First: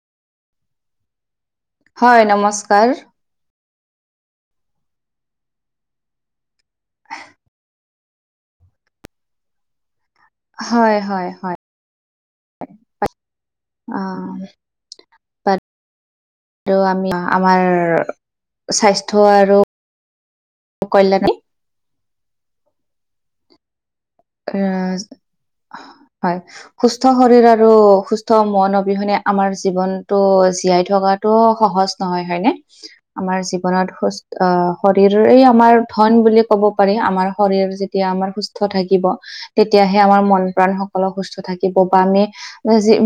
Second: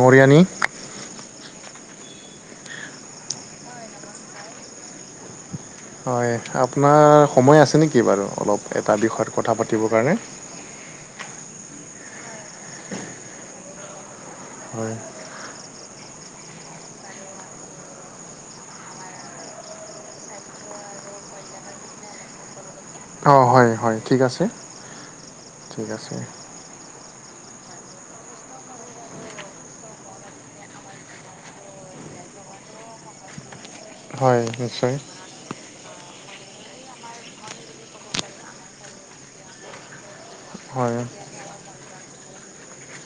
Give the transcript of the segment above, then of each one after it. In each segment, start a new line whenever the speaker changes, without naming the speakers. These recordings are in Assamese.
মৰিয়ণী
হয়, নমস্কাৰ।
হয় আপোনাৰ সময় আছে নেকি বাৰু, অলপ এটা বিষয়ত কথা পাতিবৰ কাৰণে।
হয়, হয়, হয়, [inaudible] অ,
হয়।
[inaudible] আৰ, আমি আমা, স্বাস্থ্য আৰু [unintelligible]
অঁ হয় হয় ঠিক আছে
অ
ঠিক আছে
হয় সুস্থ শৰীৰ আৰু সুস্থ মন অবিহনে আমাৰ জীৱনতটো জীয়াই থকাত ত সহজ নহয় হয় নে আমাৰ জীৱনত
হয়
সুস্থ
নিশ্চয়
শৰীৰ ৰে আমাৰ ধন বুলি ক'ব পাৰি আমাৰ শৰীৰ যেতিয়া আমাৰ সুস্থ থাকিব তেতিয়াহে আমাৰ মন প্ৰাণ
হয়
সকলো সুস্থ থাকিব বা আমি যি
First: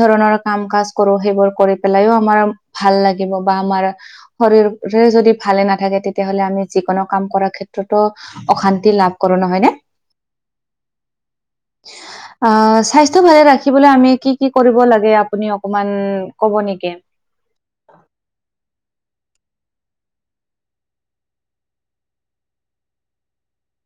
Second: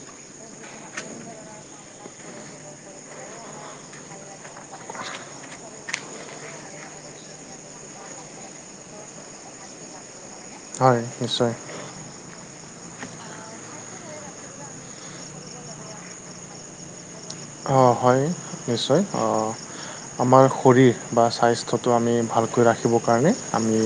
ধৰণৰ কাম কাজ কৰো সেইবোৰ কৰি পেলাইও আমাৰ ভাল লাগিব বা আমাৰ শৰীৰৰে যদি ভালে নাথাকে তেতিয়াহ'লে আমি যিকোনো কাম কৰাৰ ক্ষেত্ৰতো অশান্তি লাভ কৰো নহয় ন
হয় নিশ্চয়
অ স্বাস্থ্য ভালে ৰাখিবলে আমি কি কি কৰিব লাগে আপুনি অকমান কব নেকি
অঁ হয় নিশ্চয় অঁ আমাৰ শৰীৰ বা স্বাস্থ্যটো আমি ভালকৈ ৰাখিবৰ কাৰণে আমি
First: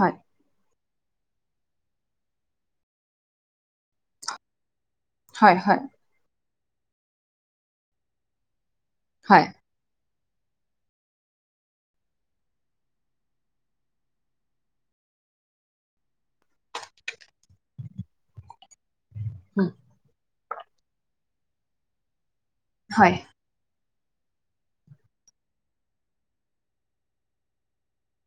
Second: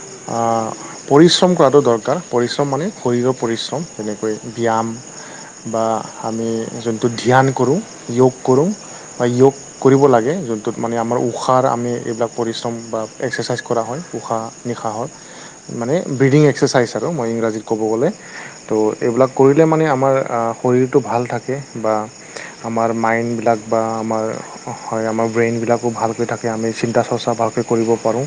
হয়
আহ পৰিশ্ৰম কৰাটো দৰকাৰ পৰিশ্ৰম মানে শৰীৰৰ পৰিশ্ৰম যেনেকৈ ব্যায়াম
হয় হয়
বা আমি যোনটো ধ্যান কৰোঁ যোগ কৰোঁ বা
হয়
যোগ কৰিব লাগে যোনটোত মানে আমাৰ উষাৰ আমি এইবিলাক পৰিশ্ৰম বা এক্সাৰচাইজ কৰা হয় উষাহ নিশাহৰ মানে ব্ৰিডিং এক্সাৰচাইজ আৰু মই ইংৰাজী ক'ব গ'লে ত' এইবিলাক কৰিলে মানে আমাৰ শৰীৰটো ভাল থাকে বা আমাৰ
হয়
মাইণ্ডবিলাক বা আমাৰ হয় আমাৰ ব্ৰেইনবিলাকো ভালকৈ থাকে আমি চিন্তা চৰ্চা ভালকৈ কৰিব পাৰোঁ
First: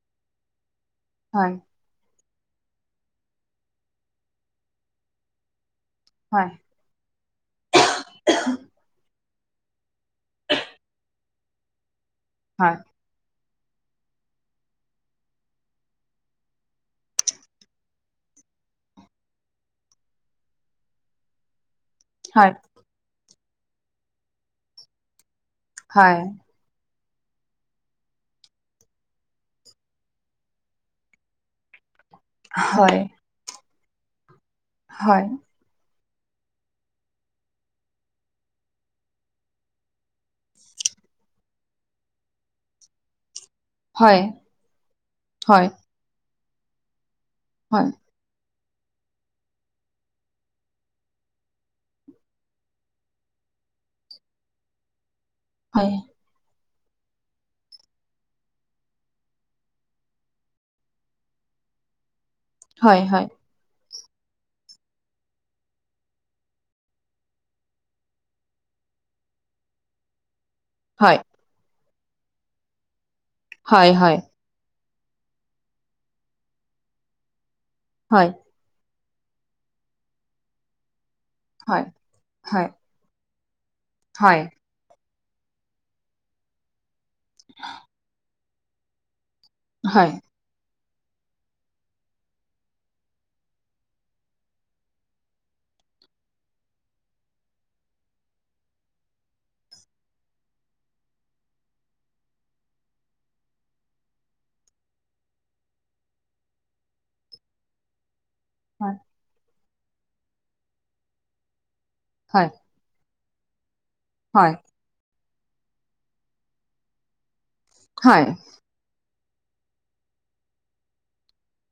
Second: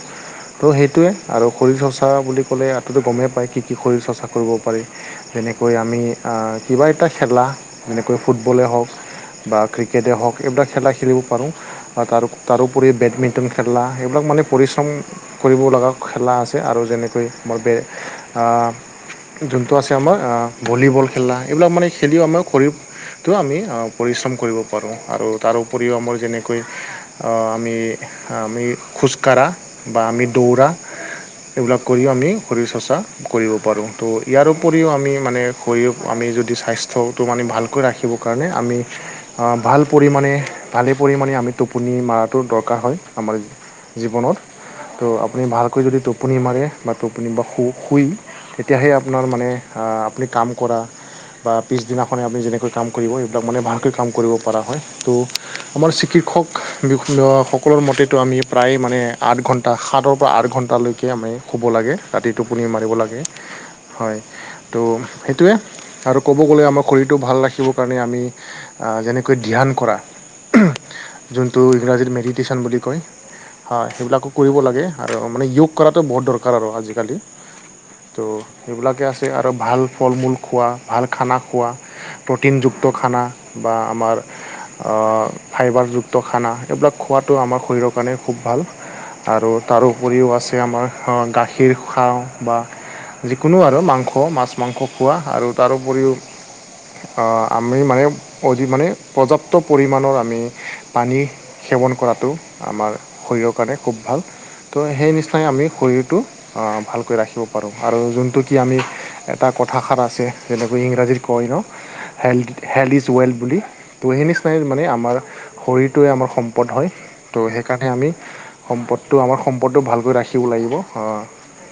ত' সেইটোৱে আৰু
হয়
শৰীৰ চৰ্চা বুলি ক'লে আততো গমেই পায় কি কি শৰীৰ চৰ্চা কৰিব পাৰি যেনেকৈ আমি
হয়
কিবা এটা খেলা যেনেকৈ ফুটবলেই হওক বা ক্ৰিকেটেই হওক এইবিলাক খেলা খেলিব পাৰোঁ
হয়
তাৰোপৰি বেডমিন্ট নতুন খেলা সেইবিলাক মানে পৰিশ্ৰম কৰিব লগা খেলা আছে আৰু যেনেকৈ আমাৰ যোনটো আছে আমাৰ ভলীবল খেলা এইবিলাক মানে খেলিও আমাৰ
হয়
শৰীৰটো আমি পৰিশ্ৰম কৰিব পাৰোঁ আৰু তাৰ উপৰিও আমাৰ
হয়
যেনে আমি আমি খোজকাঢ়া বা আমি দৌৰা এইবিলাক কৰিও আমি শৰীৰ চৰ্চা
হয়
কৰিব পাৰোঁ ত' ইয়াৰ উপৰিও আমি
হয়
মানে শৰীৰ আমি যদি স্বাস্থ্যটো মানে ভালকৈ ৰাখিবৰ কাৰণে আমি আহ ভাল পৰিমামানে ভালে পৰিমাণে আমি টোপনি মৰাটো দৰকাৰ হয় আমাৰ
হয়
জীৱনত ত' আপুনি
হয়
ভালকৈ যদি টোপনি মাৰে বা টোপনি বা শু
হয়
শুই তেতিয়াহে আপোনাৰ মানে আপুনি কাম কৰা বা পিছদিনাখনে আপুনি যেনেকৈ কাম কৰিব এইবিলাক মান ভাল কাম কৰিব পৰা হয় ত' আমাৰ
হয়
চিকিৎ্ষক বিন্ সকলৰ মতেতো আমি প্ৰায় মানে আঠ ঘণ্টা সাতৰ পৰা আঠ ঘণ্টালৈকে আমি শুব লাগে ৰাতি টোপনি মাৰিব লাগে হয় ত' সেইটোৱে আৰু ক'ব গ'লে আমাৰ শৰীৰটো ভাল ৰাখিবৰ কাৰণে আমি যেনেকৈ ধ্যান কৰা
হয়
যোনটো ইংৰাজীত মেডিটেশ্যন বুলি কয় হয় সেইবিলাকক কৰিব লাগে আৰু মানে যয়োগ কৰাটো বহুত দৰকাৰ আৰু আজিকালি
হয়
ত' সেইবিলাকে আছে আৰু ভাল ফল মূল খোৱা ভাল খানা
হয়
খোৱা
হয় হয়
প্ৰ'টিনযুক্ত খানা বা আমাৰ
হয়
অ ফাইবাৰযুক্ত খানা এইবিলাক খোৱাটো আমাৰ শৰীৰৰ কাৰণে খুব ভাল আৰু
হয় হয়
তাৰোউপৰিও আছে আমাৰ আ গাখ খীৰ খাওঁ বা যিকোনো আৰু মাংস, মাছ-মাংস খোৱা আৰু তাৰোউপৰিও আ আমি মানে অধিক মানে পৰ্যাপ্ত পৰিমাণৰ আমি পানী সেৱন কৰাটো আমাৰ শৰীৰৰ কাৰণে খুব ভাল। ত' সেই নিচিনাকে আমি শৰীৰটো আ ভালকৈ ৰাখিব পাৰোঁ আৰু যোনটো কি আমি এটা কথাষাৰ আছে যেনেকৈ ইংৰাজীত কয় ন'? Health health is to well বুলি। ত ' সেই
হয় হয় হয়
নিচিনাকে মানে আমাৰ শৰীৰটোৱে আমাৰ সম্পদ হয়। ত' সেইকাৰণে আমি
হয়
সম্পদটো, আমাৰ সম্পদটো ভালকৈ ৰাখিব লাগিব। আ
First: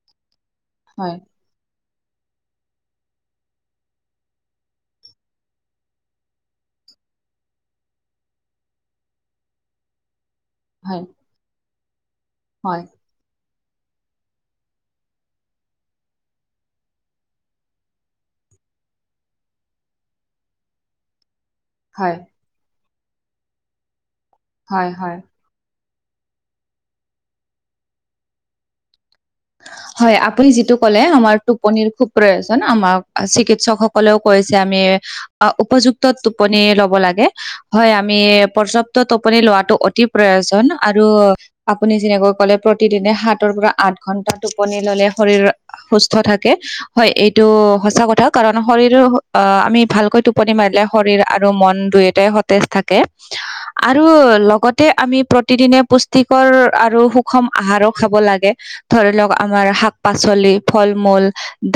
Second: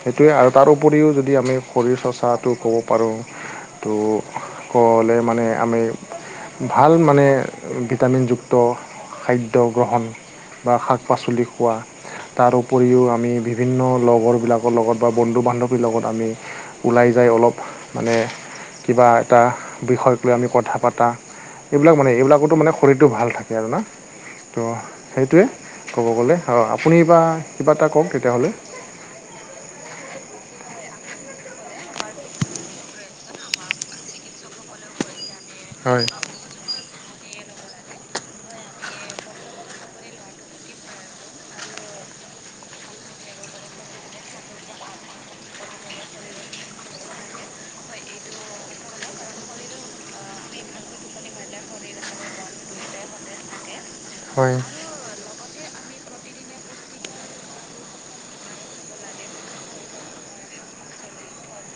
সেইটোৱে আৰু তাৰ উপৰিও যদি
হয়
আমি শৰীৰ চৰ্চাটো ক'ব পাৰোঁ, তো কবলে মানে আমি,,, ভাল, মানে ভিটামিনযুক্ত খাদ্য গ্ৰহণ। বা শাক-পাচলি খোৱা, তাৰ উপৰিও আমি বিভি,,, বিভিন্ন লগৰবিলাকৰ লগত বা বন্ধু-বান্ধৱীৰ লগত আমি ওলাই যায় অলপ মানে কিবা এটা বিষয়ক লৈ আমি কথা পাত এটা এইবিলাক মানে
হয়
এইবিলাকটো মানে শৰীৰটো ভাল থাকে আৰু না? তো,
হয় হয়
সেইটোৱে ক'ব গলে, অ, আপুনি এইবা কিবা এটা কওক তেতিয়া হ'লে।
হয়, আপুনি যিটো ক'লে, আমাৰ টোপনিৰ খুব প্ৰয়োজন। আমাৰ চিকিৎসক সকলেও কৈছে। আমি অ উপযুক্ত
হয়
টোপ টোপনি লব লাগে। হয়, আমি পৰ্যাপ্ত টোপনি লোৱাটো অতি প্ৰয়োজন আৰু আপুনি যেনেকৈ কলে, প্ৰতিদিনে সাতৰ পৰা আঠ ঘন্টা টোপনি ল'লে শৰীৰৰ সুস্থ থাকে। হয়, এইটো সঁচা কথা কাৰণ শৰীৰৰ আ আমি ভালকৈ টো টোপনি মাৰিলে শৰীৰ আৰু মন দুইটাই সতেজ থাকে।
[unintelligible]
আৰু
হয়
লগত তে আমি প্ৰতিদিনে পুষ্টিকৰ আৰু সুষম আহাৰো খাব লাগে। ধৰিলওক আমাৰ শাক-পাচলি, ফল-মূল,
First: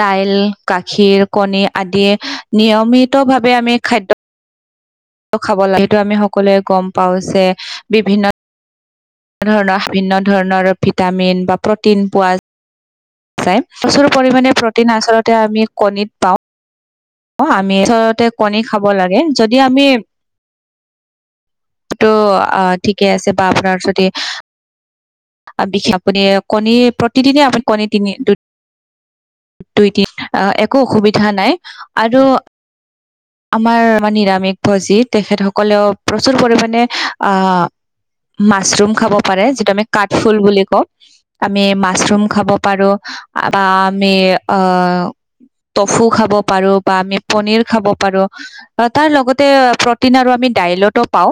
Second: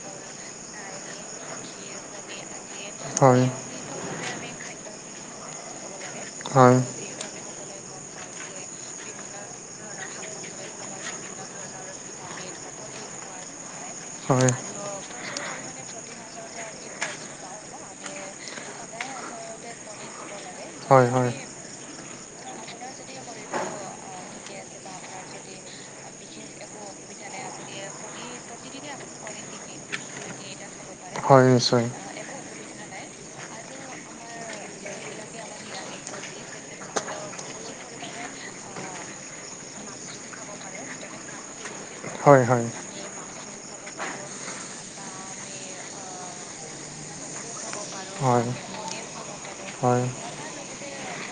দাইল, গাখীৰ, কণী আদিয়ে
হয়
নিয়মিতভাৱে আমি খাদ্য দ্য খাব লাগে। সেইটো আমি সকলোৱে
হয়
গম পাওঁ যে বিভিন্ন ধৰণৰ, বিভিন্ন ধৰণৰ ভিটামিন বা প্ৰ'টিন পোৱা যায়। প্ৰচুৰ
হয়
পৰিমানে প্ৰ'টিন আচলতে আমি কণীত পাওঁ। অঁ, আমি আচলতে কণী খাব লাগে। যদি আমি
হয়, হয়।
এইটো আ--ঠিকেই আছে বা আপোনাৰ যদি আ বিশেষ আপুনি কণী প্ৰতিদিনে আপুনি কণী তিনি, দু দুই দি আ একো অসুবিধা নাই আৰু
অসুবিধা নাই।
আমাৰ নিৰামিষ ভোজী তেখেতসকলেও প্ৰচুৰ পৰিমানে আঁ মাচৰুম খাব পাৰে যিটো আমি কাঠফুল বুলি কওঁ। আমি মা মাচৰুম
হয়
খাব
হয়
পাৰো বা আমি আ টফু খাব পাৰো বা আমি পনীৰ খাব পাৰো
আৰু নেমু পানী চেনি
অ তাৰ লগতে
ফল
প্ৰ'টিন আৰু আমি দাইলতো পাওঁ।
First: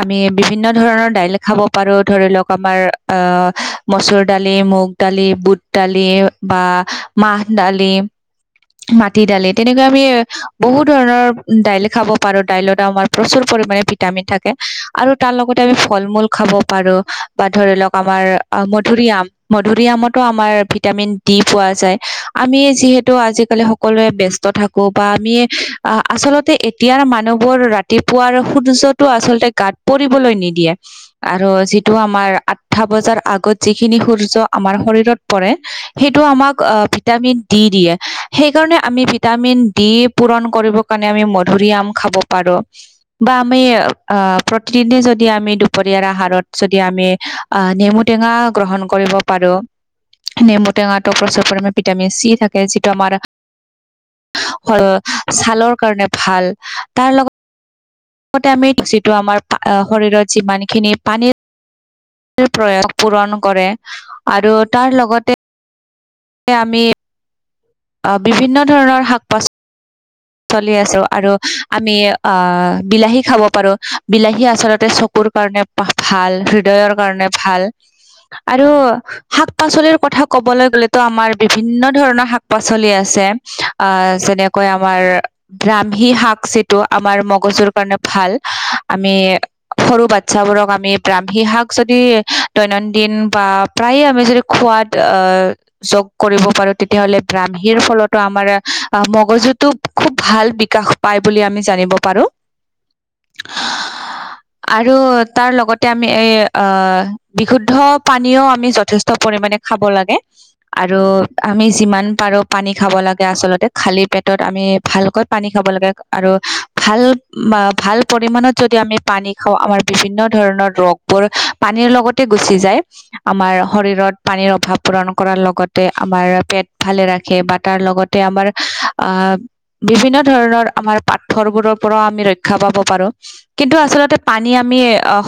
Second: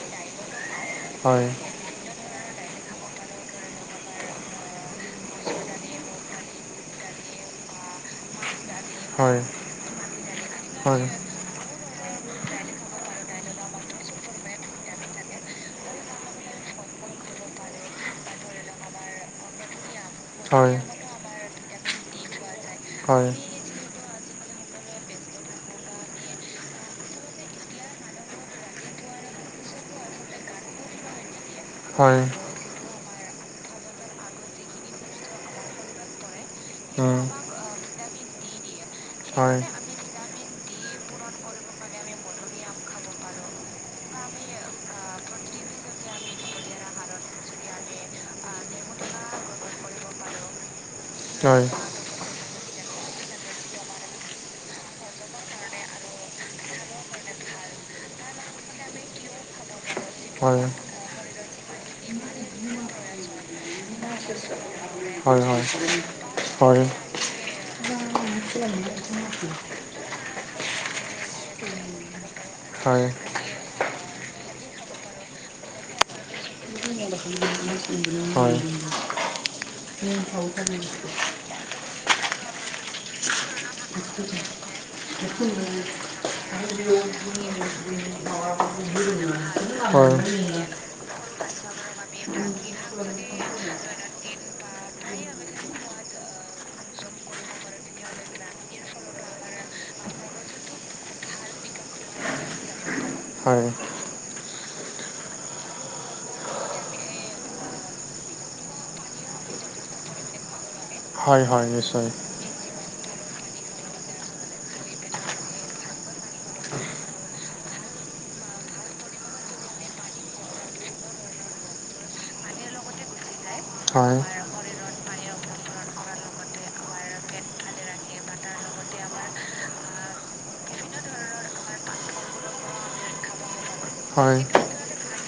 আমি বিভিন্ন ধৰণৰ দাইল
এই
খাব পাৰো ধৰিলওক আমাৰ আঁ মচুৰ দালি, মুগ দালি, বুট দালি বা মাহ, দালি,
প্ৰতিদিনে মতো আমাৰ ভিটামিন
মাটি
ডি পোৱা
দালি তেনেকে আমি বহুত
যায় আমি যিহেতু আজিকালি সকলোৱে ব্যস্ত থাকোঁ বা
ধৰণৰ দাইলে খাব পাৰো, দাইলত আমাৰ প্ৰচুৰ পৰিমাণে ভিটামিন থাকে। আৰু তাৰ লগতে আমি ফল-মূল খাব পাৰোঁ বা, ধৰি লওক আমাৰ মধুৰিআম, মধুৰিআমত ত' আমাৰ ভিটামিন ডি পোৱা যায়। আমি যিহেতু আজিকালি সকলোৱে ব্যস্ত থাকোঁ, বা আমি আহ আচলতে এতিয়াৰ মানুহবোৰ ৰাতিপুৱাৰ সূৰ্য্যত টো আচলতে গাত পৰিবলৈ নিদিয়ে, আৰু যি টো আমাৰ আঠতা বজাৰ আগত যিখিনি সূৰ্য আমাৰ শৰীৰত পৰে, সেইটো আমাক
যিয়ে ডি দিয়ে সেইকাৰণে আমি ডি পূৰণ কৰিব কাৰণে
অ', ভিটামিন দি দিয়ে। সেইকাৰণে আমি ভিটামিন ডি পূৰণ কৰিব কাৰণে আমি মধুৰিআম খাব পাৰোঁ। বা আমি আহ প্ৰতিদিনে যদি আমি দুপৰীয়াৰ আহাৰত যদি আমি আহ নেমু টেঙা গ্ৰহণ কৰিব পাৰোঁ। নেমু টেঙাটো প্ৰচুৰ
হয়
পৰিমাণে ভিটামিন চি থাকে, যিটো আমাৰ ছালৰ কাৰণে ভাল, তাৰ লগত লগতে আমি যিটো আমাৰ শৰীৰত যি
হয়
পানীখিনি, পানীত প্ৰয়োগ পূৰণ কৰে, আৰু তাৰ লগতে
হয় হয়।
এ, আমি
হয়
অ' বিভিন্ন ধৰণৰ শাক-পাচলি চলি আছোঁ আৰু আমি আহ,
হয় হয়
বিলাহী খাব পাৰোঁ। বিলাহী আচলতে চকুৰ কাৰণে ভাল, হৃদয়ৰ কাৰণে ভাল। আৰু শাক-পাচলিৰ কথা কবলৈ গ'লেতো আমাৰ বিভিন্ন ধৰণৰ শাক-পাচলি আছে। অ', যেনেকৈ আমাৰ ব্ৰাহ্মী শাক যিটো আমাৰ মগজুৰ কাৰণে ভাল। আমি সৰু
হয়
বাচ্ছাবোৰক আমি ব্ৰাহ্মী শাক যদি দৈনন্দিন বা প্ৰায়ে আমি যদি খোৱাত আহ যোগ কৰিব পাৰো, তেতিয়াহ'লে ব্ৰাহ্মীৰ ফলতো আমাৰ মগজুত খুব ভাল বিকাশ পায় বুলি আমি জানিব পাৰোঁ।
হয়।
আৰু তাৰ লগতে আমি এই আ বিশুদ্ধ পানীও আমি যথেষ্ট পৰিমানে খাব লাগে, আৰু
হয় হয়
আমি যিমান
নিশ্চয়
পাৰোঁ পানী খাব লাগে। আচলতে খালী পেট টত আমি ভালকৈ পানী খাব লাগে, আৰু ভাল ভাল পৰিমাণত যদি আমি পানী খাওঁ, আমাৰ বিভিন্ন ধৰণৰ ৰোগ বোৰ পানীৰ লগতে গুচি যায়। আমাৰ শৰীৰত
হয়
পানীৰ অভাৱ পূৰণ কৰাৰ লগতে, আমাৰ পেট ভালে ৰাখে বা তাৰ লগত তে আমাৰ আহ, বিভিন্ন ধৰণৰ আমাৰ পাথৰবোৰৰ পৰাও আমি ৰক্ষা পাব পাৰো। কিন্তু আচলতে
হয়
পানী
পেটৰ
আমি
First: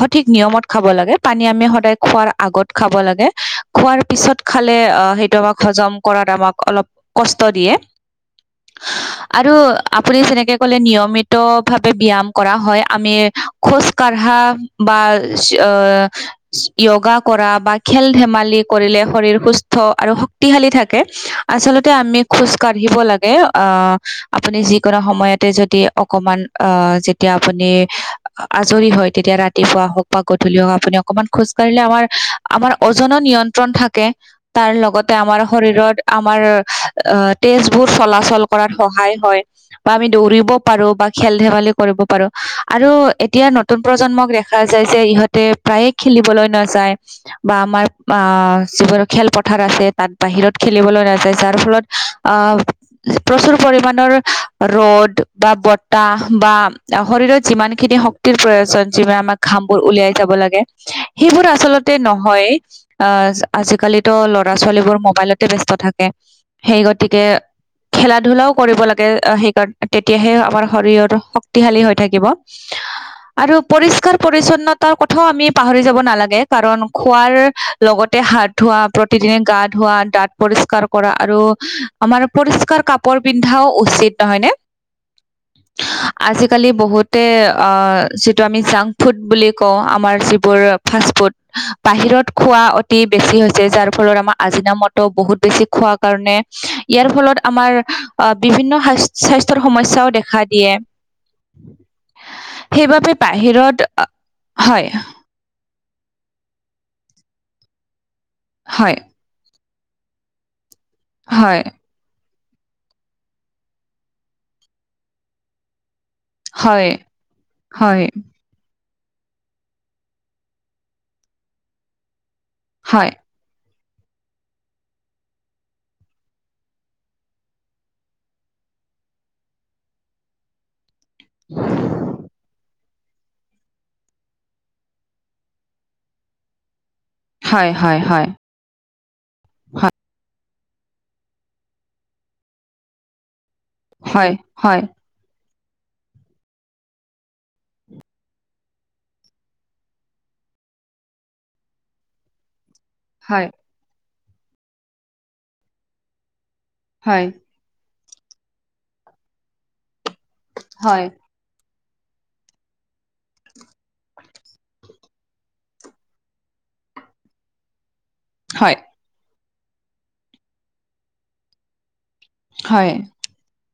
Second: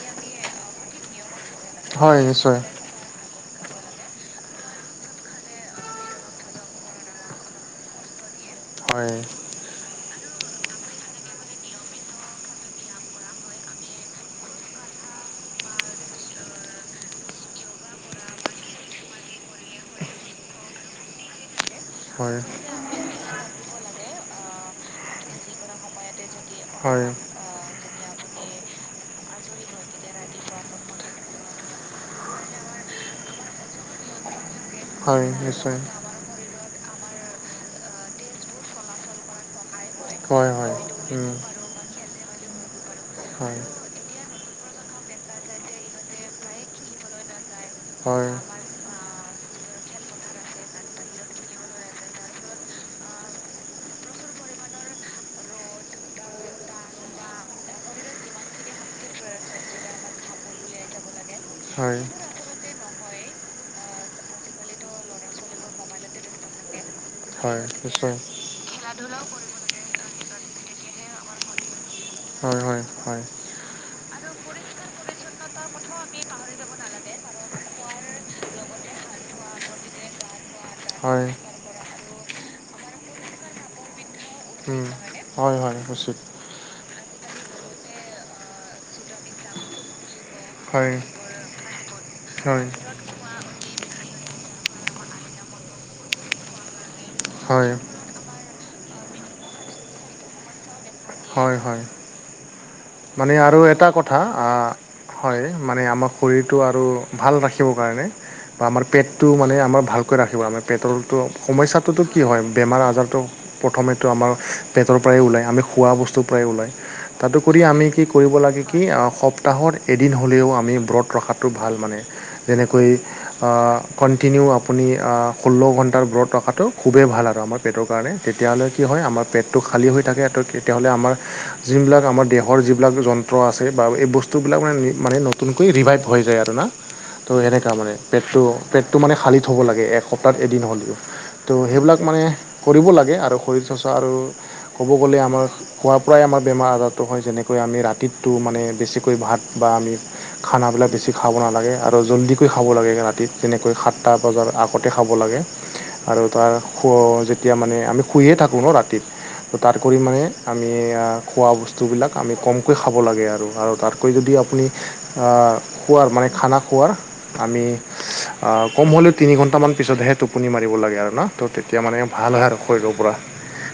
সঠিক নিয়মত খাব লাগে, পানী আমি সদায়
হয়
খোৱাৰ
নিশ্চয়
আগত খাব লাগে। খোৱাৰ পিছত খালে অ' সেইটো আমাক হজম কৰাত আমাক অলপ কষ্ট দিয়ে।
হয়।
আৰু আপুনি যেনেকে ক'লে, নিয়মিত ভাৱে ব্যায়াম কৰা হয়। আমি খোজ কঢ়া বা [unintelligible] য়োগা কৰা বা খেল ধেমালি কৰিলে শৰীৰ সুস্থ আৰু শক্তিশালী থাকে, আচলতে আমি
হয়
খোজ কাঢ়িব লাগে। গে, আহ আপুনি যিকোনো সময়তে যদি অকমান আহ যেতিয়া আপুনি আজৰি হয়, তেতিয়া ৰাতিপুৱা হওক বা গধূলি হওক আপুনি অকনমান খোজ কাঢ়িলে আমাৰ
কৰিলে ওজনৰ নিয়ন্ত্ৰণ থাকে
আমাৰ ওজনৰ নিয়ন্ত্ৰণ থাকে তাৰ লগত। আমাৰ শৰীৰত আমাৰ তেজবোৰ চলাচল কৰাত সহায় হয়। বা আমি দৌৰিব পাৰোঁ বা খেল ধেমালি কৰিব পাৰোঁ আৰু
ধেমালি কৰিব
এতিয়া
পাৰোঁ আৰু
নতুন প্ৰজন্মক দেখা যায় যে ইহঁতে প্ৰায়ে খেলিবলৈ নাযায়। বা আমাৰ
আ যিবোৰ
আহ যিবোৰ খেলপথাৰ আছে তাত বাহিৰত খেলিবলৈ নাযায় যাৰ ফলত। আহ প্ৰচুৰ পৰিমাণৰ ৰ'দ বা বতাহ বা শৰীৰত যিমান খিনি প্ৰয়োজন যি বোৰে আমাৰ ঘাম বোৰ উলিয়াই যাব লাগে সেইবোৰ আচলতে নহয়। আহ আজিকালিটো ল'ৰা ছোৱালীবোৰ মোবাইলতে ব্যস্ত থাকে সেই গতিকে।
নহয়ে গতিকে
খেলা ধূলাও কৰিব লাগে আমি। তেতিয়াহে আমাৰ শৰীৰৰ শক্তিশালী হৈ থাকিব।
হয় হয়
আৰু পৰিষ্কাৰ পৰিচ্ছন্নতাৰ কথাও আমি পাহৰি যাব নালাগে কাৰণ খোৱাৰ। লগতে হাত ধোৱা প্ৰতিদিনে গা ধোৱা দাঁত পৰিষ্কাৰ কৰা আৰু আমা পৰিষ্কাৰ কাপোৰ পিন্ধাও উচিত নহয় নে
হয় হয় উচিত
আজিকালি আজিকালি বহুতে যিটো আমি জাংক ফুড বুলি কওঁ আমাৰ যিবোৰ
হয়
ফাষ্ট ফুড। বাহিৰত খোৱা
হয়
অতি বেছি হৈছে যাৰ ফলত আমাৰ আজিনা মত বহুত বেছি খোৱা কাৰণে ইয়াৰ ফলত আমাৰ
হয়।
বিভিন্ন সা স্বাস্থ্যৰ সমস্যাও দেখা দিয়ে।
হয় হয়
সেইবাবে
মানে আৰু
বাহিৰত
এটা
আ-
কথা আহ
হয়
হয় মানে আমাৰ শৰীৰটো আৰু ভাল ৰাখিবৰ কাৰণে বা আমাৰ
হয়
পেট টো মানে আমাৰ ভালকৈ ৰাখিব আমাৰ পেটৰটো
হয়
সমান তো কি হয় বেমাৰ আজাৰটো প্ৰথমেতো আমাৰ পেটৰ পৰাই ওলায় আমি খোৱা বস্তু। পেটৰ পৰাই ওলাই
হয়
আমি কি
হয়
কৰিব লাগে কি সপ্তাহত এদিন হ'লেও আমি ব্ৰত ৰখাটো ভাল মানে। যেনেকৈ
হয়
কণ্টিনিউ আপুনি ষোল্ল ঘণ্টাৰ ব্ৰত ৰখাটো খুবেই ভাল আৰু আমাৰ। পেটৰ কাৰণে তেতিয়াহ'লে কি হয় আমাৰ পেটটো খালী হৈ থাকে তেতিয়াহ'লে আমাৰ যিবিলাক আমাৰ দেহৰ যিবিলাক যন্ত্ৰ আছে বা এই বস্তুবিলাক মানে মানে নতুনকৈ ৰিভাইভ হৈ যায় আৰু না। তো
হয়
সেনেকুৱা মানে
হয় হয়
পেটটো পেটটো মানে খালি থ'ব লাগে এসপ্তাহত এদিন হ'লেও তো সেইবিলাক মানে কৰিব লাগে আৰু আৰু
হয় হয়
ক'ব গ'লে আমাৰ খোৱাৰ পৰাই আমাৰ বেমাৰ আজাৰটো যেনেকৈ আমি ৰাতিটো মানে বেছিকৈ ভাত বা আমি খানাবিলাক বেছি খাব নালাগে আৰু জল্দি কৈ খাব লাগে
হয়
তেনেকৈ সাতটা বজাৰ আগতে খাব লাগে আৰু তাৰ
হয় হয়
শোৱা এতিয়া মানে আমি শুয়েই থাকোঁ ন ৰাতি ত' তাৰ কৰি মানে আমি
হয়
খোৱা বস্তুবিলাক আমি কমকৈ খাব লাগে আৰু আৰু তাতকৈ যদি আপুনি খোৱাৰ মানে খানা খোৱাৰ আমি। অ কম হ'লেও তিনগ ঘন্টা মান পিছতহে টোপনি মাৰিব লাগে আৰু ন। তেতিয়া মানে ভাল হয় আৰু শৰীৰৰ পৰা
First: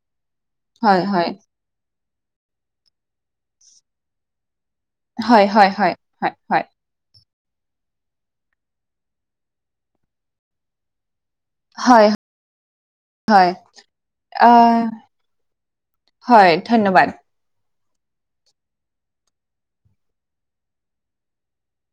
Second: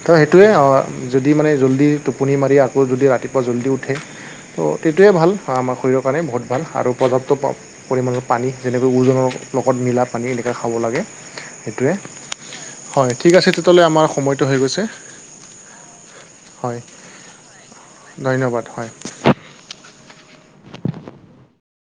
তো সেইটোৱে
হয় হয়
যদি মানে জল্দি টোপনি মাৰি আকৌ যদি ৰাতিপুৱা জল্দি উঠে ত' সেইটোৱে ভাল
হয় হয়
আমাৰ
হয় হয়
শৰীৰৰ কাৰণে
হয়
বহুত ভাল আৰু পৰ্যাপ্ত পৰিমাণৰ পানী যেনেকৈ ওজনৰ লগত মিলা পানী এনেকৈ খাব লাগে। সেইটোৱে
হয়
হয় ঠিক আছে তেতিয়াহ'লে আমাৰ সময়টো
আ
হৈ গৈছে।
হয় ধন্যবাদ।
ধন্যবাদ হয়।